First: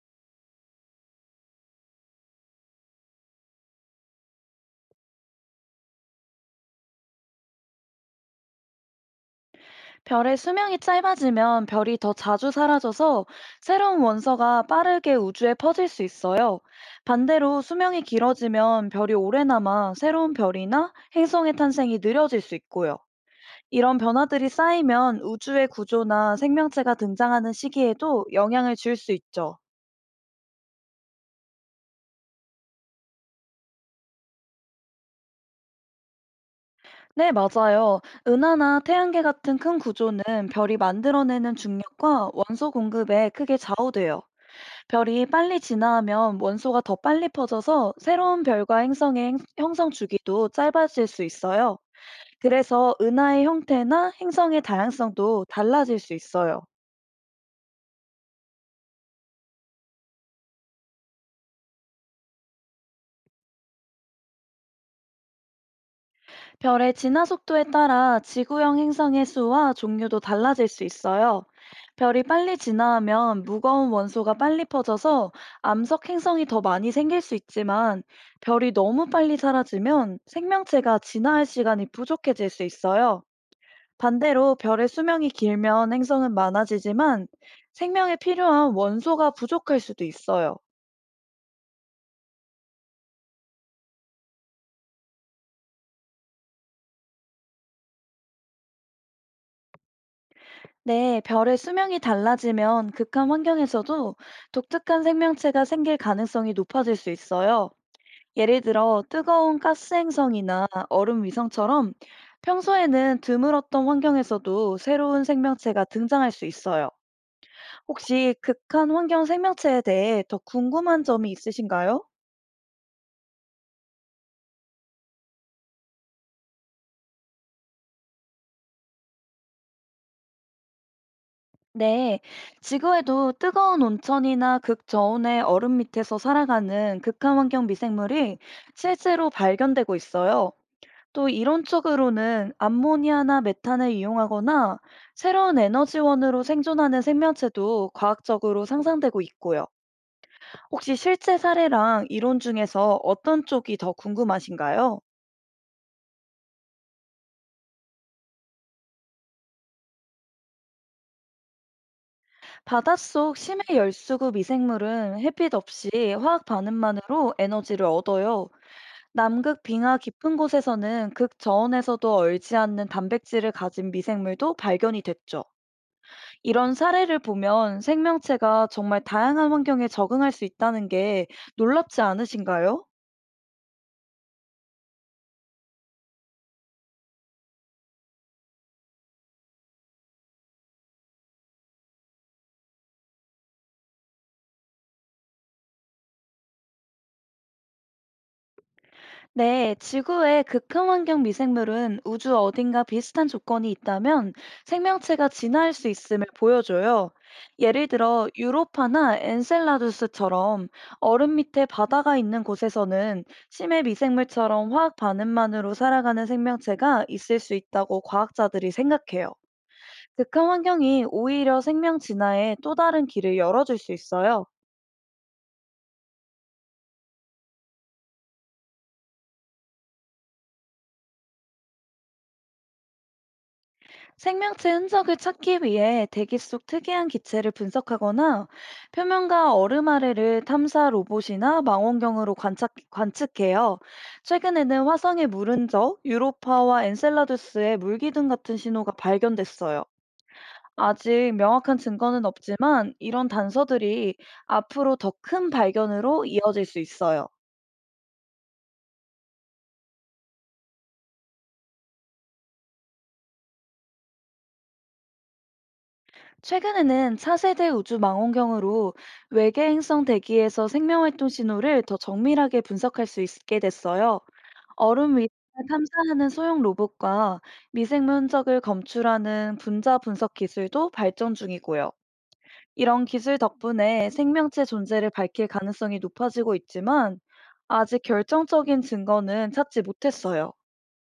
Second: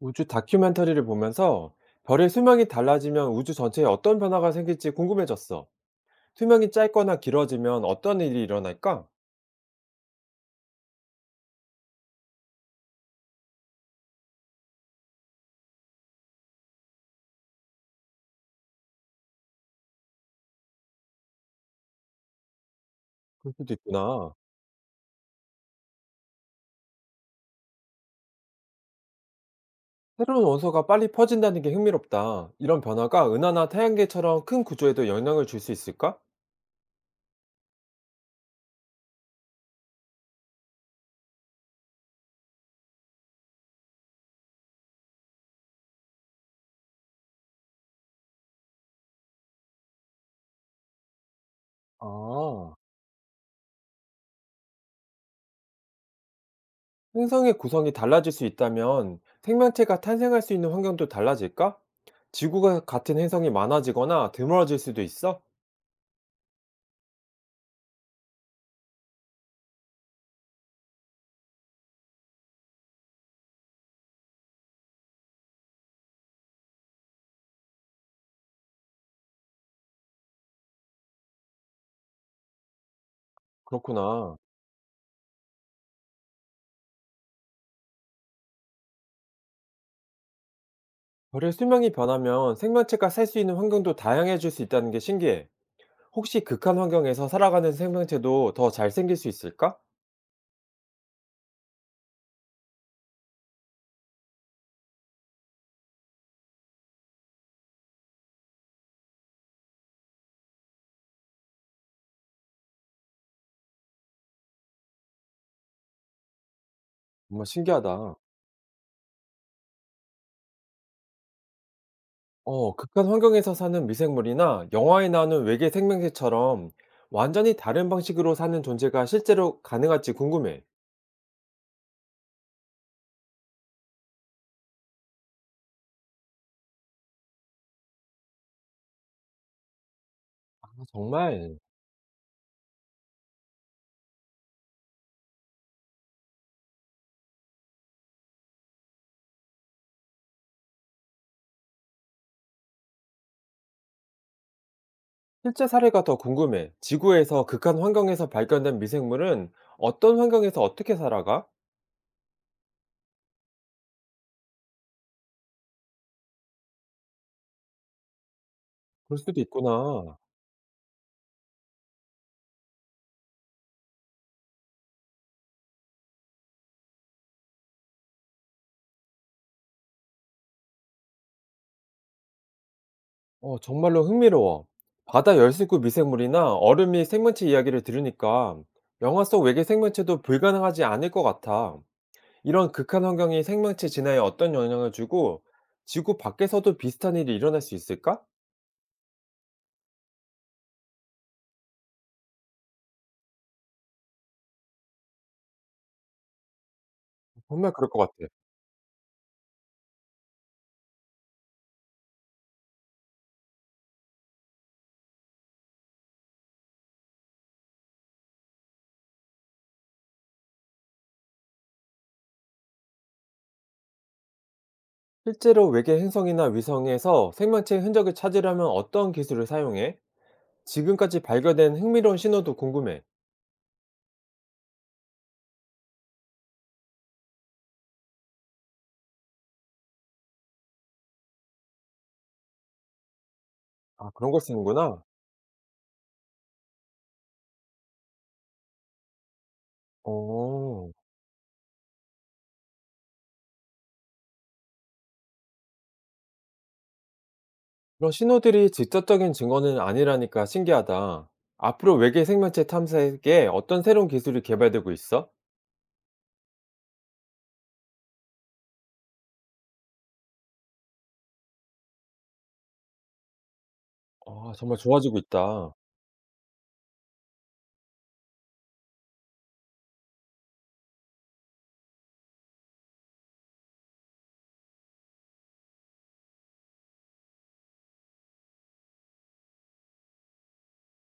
우주 다큐멘터리를 보면서 별의 수명이 달라지면 우주 전체에 어떤 변화가 생길지 궁금해졌어. 수명이 짧거나 길어지면 어떤 일이 일어날까? 별의 수명이 짧아지면 별이 더 자주 사라져서 새로운 원소가 빠르게 우주에 퍼질 수 있어요. 반대로 수명이 길어지면 별이 오래 남아 새로운 별이나 행성의 탄생이 느려질 수 있고요. 그럴 수도 이런 있구나. 변화들이 쌓이면 우주의 구조나 생명체가 등장하는 시기에도 영향을 줄 수 있죠. 새로운 원소가 빨리 퍼진다는 게 흥미롭다. 이런 변화가 은하나 태양계처럼 큰 구조에도 영향을 줄 수 있을까? 네, 맞아요. 은하나 태양계 같은 큰 구조는 별이 만들어내는 중력과 원소 공급에 크게 좌우돼요. 별이 빨리 진화하면 원소가 더 빨리 퍼져서 새로운 별과 행성의 형성 주기도 짧아질 수 있어요. 아, 그래서 은하의 형태나 행성의 다양성도 달라질 수 있어요. 행성의 구성이 달라질 수 있다면 생명체가 탄생할 수 있는 환경도 달라질까? 지구가 같은 행성이 많아지거나 드물어질 수도 있어? 별의 진화 속도에 따라 지구형 행성의 수와 종류도 달라질 수 있어요. 별이 빨리 진화하면 무거운 원소가 빨리 퍼져서 암석 행성이 더 많이 생길 수 있지만, 별이 너무 빨리 사라지면 생명체가 진화할 시간이 부족해질 수 있어요. 그렇구나. 반대로 별의 수명이 길면 행성은 많아지지만 생명에 필요한 원소가 부족할 수도 있어요. 별의 수명이 변하면 생명체가 살 수 있는 환경도 다양해질 수 있다는 게 신기해. 혹시 극한 환경에서 살아가는 생명체도 더 잘 생길 수 있을까? 네, 별의 수명이 달라지면 극한 환경에서도 독특한 생명체가 생길 가능성이 높아질 수 있어요. 예를 들어 뜨거운 가스 행성이나 얼음 위성처럼 평소에는 드물었던 환경에서도 새로운 생명체가 등장할 수 있어요. 정말 신기하다. 혹시 극한 환경 생명체에 대해 더 궁금한 점이 있으신가요? 어, 극한 환경에서 사는 미생물이나 영화에 나오는 외계 생명체처럼 완전히 다른 방식으로 사는 존재가 실제로 가능할지 궁금해. 네, 지구에도 뜨거운 온천이나 극저온의 얼음 밑에서 살아가는 극한환경 미생물이 실제로 발견되고 있어요. 아, 또 정말. 이론적으로는 암모니아나 메탄을 이용하거나 새로운 에너지원으로 생존하는 생명체도 과학적으로 상상되고 있고요. 혹시 실제 사례랑 이론 중에서 어떤 쪽이 더 궁금하신가요? 실제 사례가 더 궁금해. 지구에서 극한 환경에서 발견된 미생물은 어떤 환경에서 어떻게 살아가? 바닷속 심해 열수구 미생물은 햇빛 없이 화학 반응만으로 에너지를 얻어요. 그럴 수도 남극 빙하 있구나. 깊은 곳에서는 극저온에서도 얼지 않는 단백질을 가진 미생물도 발견이 됐죠. 이런 사례를 보면 생명체가 정말 다양한 환경에 적응할 수 있다는 게 놀랍지 않으신가요? 어, 정말로 흥미로워. 바다 열습구 미생물이나 얼음이 생명체 이야기를 들으니까 영화 속 외계 생명체도 불가능하지 않을 것 같아. 이런 극한 환경이 생명체 진화에 어떤 영향을 주고 지구 밖에서도 비슷한 일이 일어날 수 있을까? 네, 지구의 극혐환경 미생물은 우주 어딘가 비슷한 조건이 있다면 생명체가 진화할 수 있음을 보여줘요. 정말 예를 그럴 것 들어 같아. 유로파나 엔셀라두스처럼 얼음 밑에 바다가 있는 곳에서는 심해 미생물처럼 화학 반응만으로 살아가는 생명체가 있을 수 있다고 과학자들이 생각해요. 극혐환경이 오히려 생명 진화에 또 다른 길을 열어줄 수 있어요. 실제로 외계 행성이나 위성에서 생명체의 흔적을 찾으려면 어떤 기술을 사용해? 지금까지 발견된 흥미로운 신호도 궁금해. 생명체 흔적을 찾기 위해 대기 속 특이한 기체를 분석하거나 표면과 얼음 아래를 탐사 로봇이나 망원경으로 관측해요. 아, 그런 걸 최근에는 쓰는구나. 화성의 물 흔적, 유로파와 엔셀라두스의 물기둥 같은 신호가 발견됐어요. 어. 아직 명확한 증거는 없지만, 이런 단서들이 앞으로 더 큰 발견으로 이어질 수 있어요. 이런 신호들이 직접적인 증거는 아니라니까 신기하다. 앞으로 외계 생명체 탐색에 어떤 새로운 기술이 개발되고 있어? 최근에는 차세대 우주 망원경으로 외계 행성 대기에서 생명활동 신호를 더 정밀하게 분석할 수 있게 됐어요. 아, 정말 얼음 좋아지고 위를 있다. 탐사하는 소형 로봇과 미생 흔적을 검출하는 분자 분석 기술도 발전 중이고요. 이런 기술 덕분에 생명체 존재를 밝힐 가능성이 높아지고 있지만, 아직 결정적인 증거는 찾지 못했어요.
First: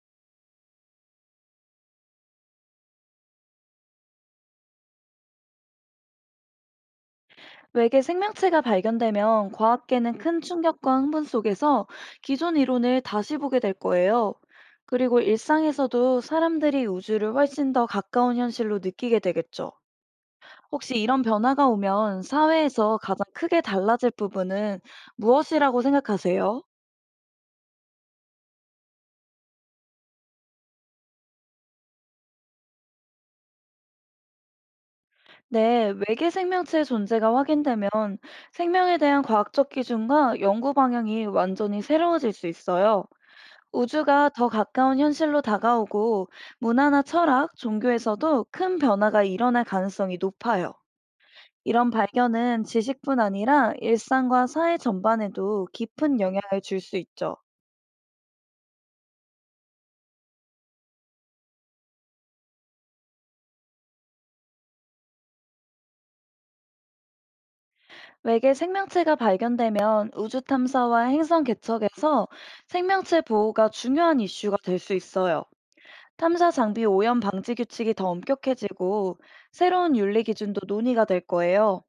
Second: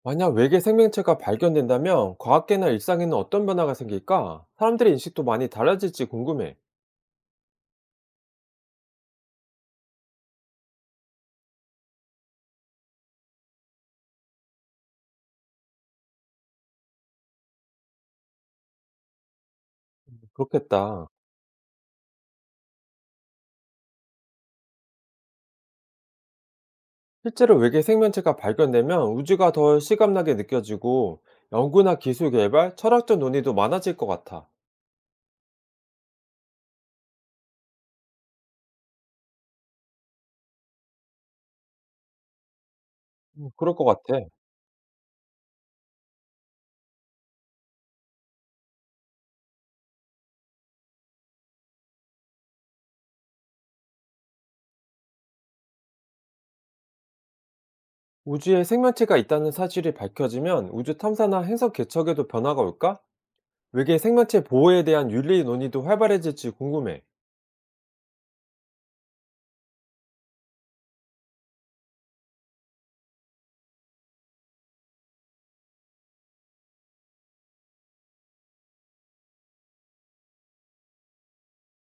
만약 외계 생명체가 발견된다면 과학계나 일상에는 어떤 변화가 생길까? 사람들의 인식도 많이 달라질지 궁금해. 외계 생명체가 발견되면 과학계는 큰 충격과 흥분 속에서 기존 이론을 다시 보게 될 거예요. 그리고 일상에서도 사람들이 우주를 훨씬 더 가까운 현실로 느끼게 되겠죠. 혹시 그렇겠다. 이런 변화가 오면 사회에서 가장 크게 달라질 부분은 무엇이라고 생각하세요? 실제로 외계 생명체가 발견되면 우주가 더 실감나게 느껴지고 연구나 기술 개발, 철학적 논의도 많아질 것 같아. 네, 외계 생명체의 존재가 확인되면 생명에 대한 과학적 기준과 연구 방향이 완전히 새로워질 수 있어요. 그럴 것 같아. 우주가 더 가까운 현실로 다가오고 문화나 철학, 종교에서도 큰 변화가 일어날 가능성이 높아요. 이런 발견은 지식뿐 아니라 일상과 사회 전반에도 깊은 영향을 줄 수 있죠. 우주에 생명체가 있다는 사실이 밝혀지면 우주 탐사나 행성 개척에도 변화가 올까? 외계 생명체 보호에 대한 윤리 논의도 활발해질지 궁금해. 외계 생명체가 발견되면 우주 탐사와 행성 개척에서 생명체 보호가 중요한 이슈가 될 수 있어요. 탐사 장비 오염 방지 규칙이 더 엄격해지고 새로운 윤리 기준도 논의가 될 거예요.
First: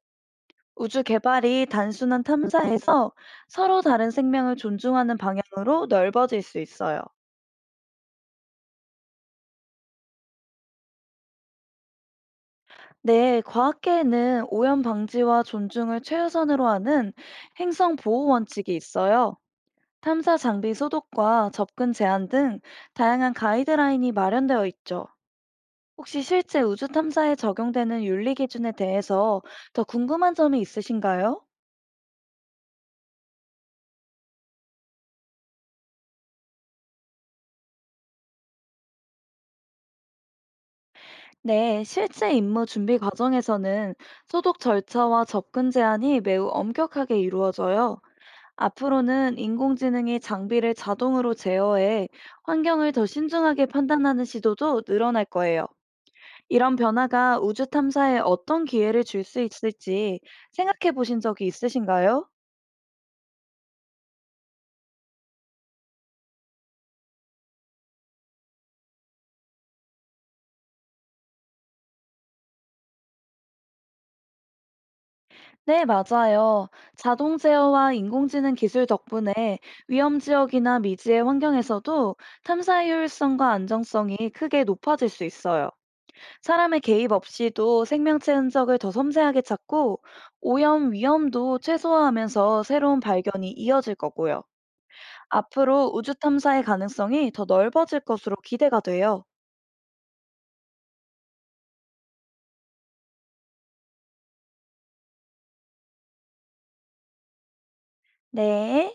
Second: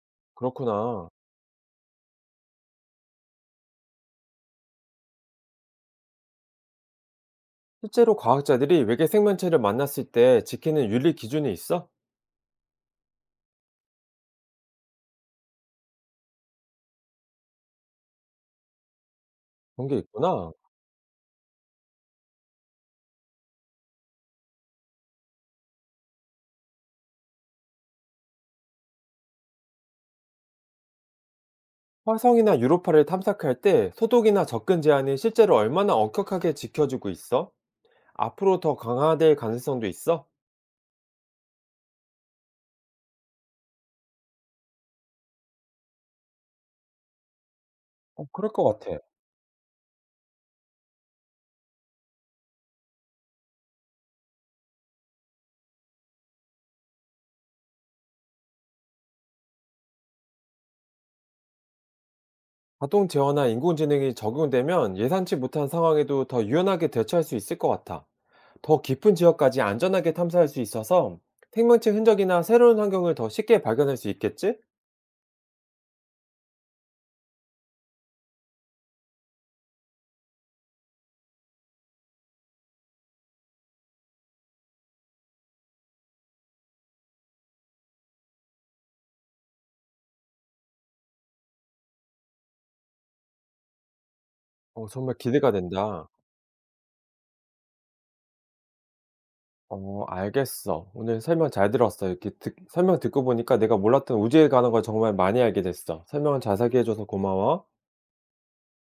우주 그렇구나. 개발이 단순한 탐사에서 서로 다른 생명을 존중하는 방향으로 넓어질 수 있어요. 실제로 과학자들이 외계 생명체를 만났을 때 지키는 윤리 기준이 있어? 네, 과학계에는 오염 방지와 존중을 최우선으로 하는 행성 보호 원칙이 있어요. 그런 게 탐사 있구나. 장비 소독과 접근 제한 등 다양한 가이드라인이 마련되어 있죠. 혹시 실제 우주 탐사에 적용되는 윤리 기준에 대해서 더 궁금한 점이 있으신가요? 화성이나 유로파를 탐색할 때 소독이나 접근 제한이 실제로 얼마나 엄격하게 지켜지고 있어? 앞으로 더 강화될 가능성도 있어? 네, 실제 임무 준비 과정에서는 소독 절차와 접근 제한이 매우 엄격하게 이루어져요. 어, 그럴 것 같아. 앞으로는 인공지능이 장비를 자동으로 제어해 환경을 더 신중하게 판단하는 시도도 늘어날 거예요. 이런 변화가 우주 탐사에 어떤 기회를 줄 수 있을지 생각해 보신 적이 있으신가요? 자동 제어나 인공지능이 적용되면 예상치 못한 상황에도 더 유연하게 대처할 수 있을 것 같아. 더 깊은 지역까지 안전하게 탐사할 수 있어서 생명체 흔적이나 새로운 환경을 더 쉽게 발견할 수 있겠지? 네, 맞아요. 자동 제어와 인공지능 기술 덕분에 위험 지역이나 미지의 환경에서도 탐사 효율성과 안정성이 크게 높아질 수 있어요. 사람의 개입 없이도 생명체 흔적을 더 섬세하게 찾고 오염 위험도 최소화하면서 새로운 발견이 이어질 거고요. 어, 정말 기대가 앞으로 된다. 우주 탐사의 가능성이 더 넓어질 것으로 기대가 돼요. 어, 알겠어. 오늘 설명 잘 들었어. 이렇게 설명 듣고 보니까 내가 몰랐던 우주에 관한 걸 정말 많이 알게 됐어. 설명을 자세하게 해줘서 고마워. 네.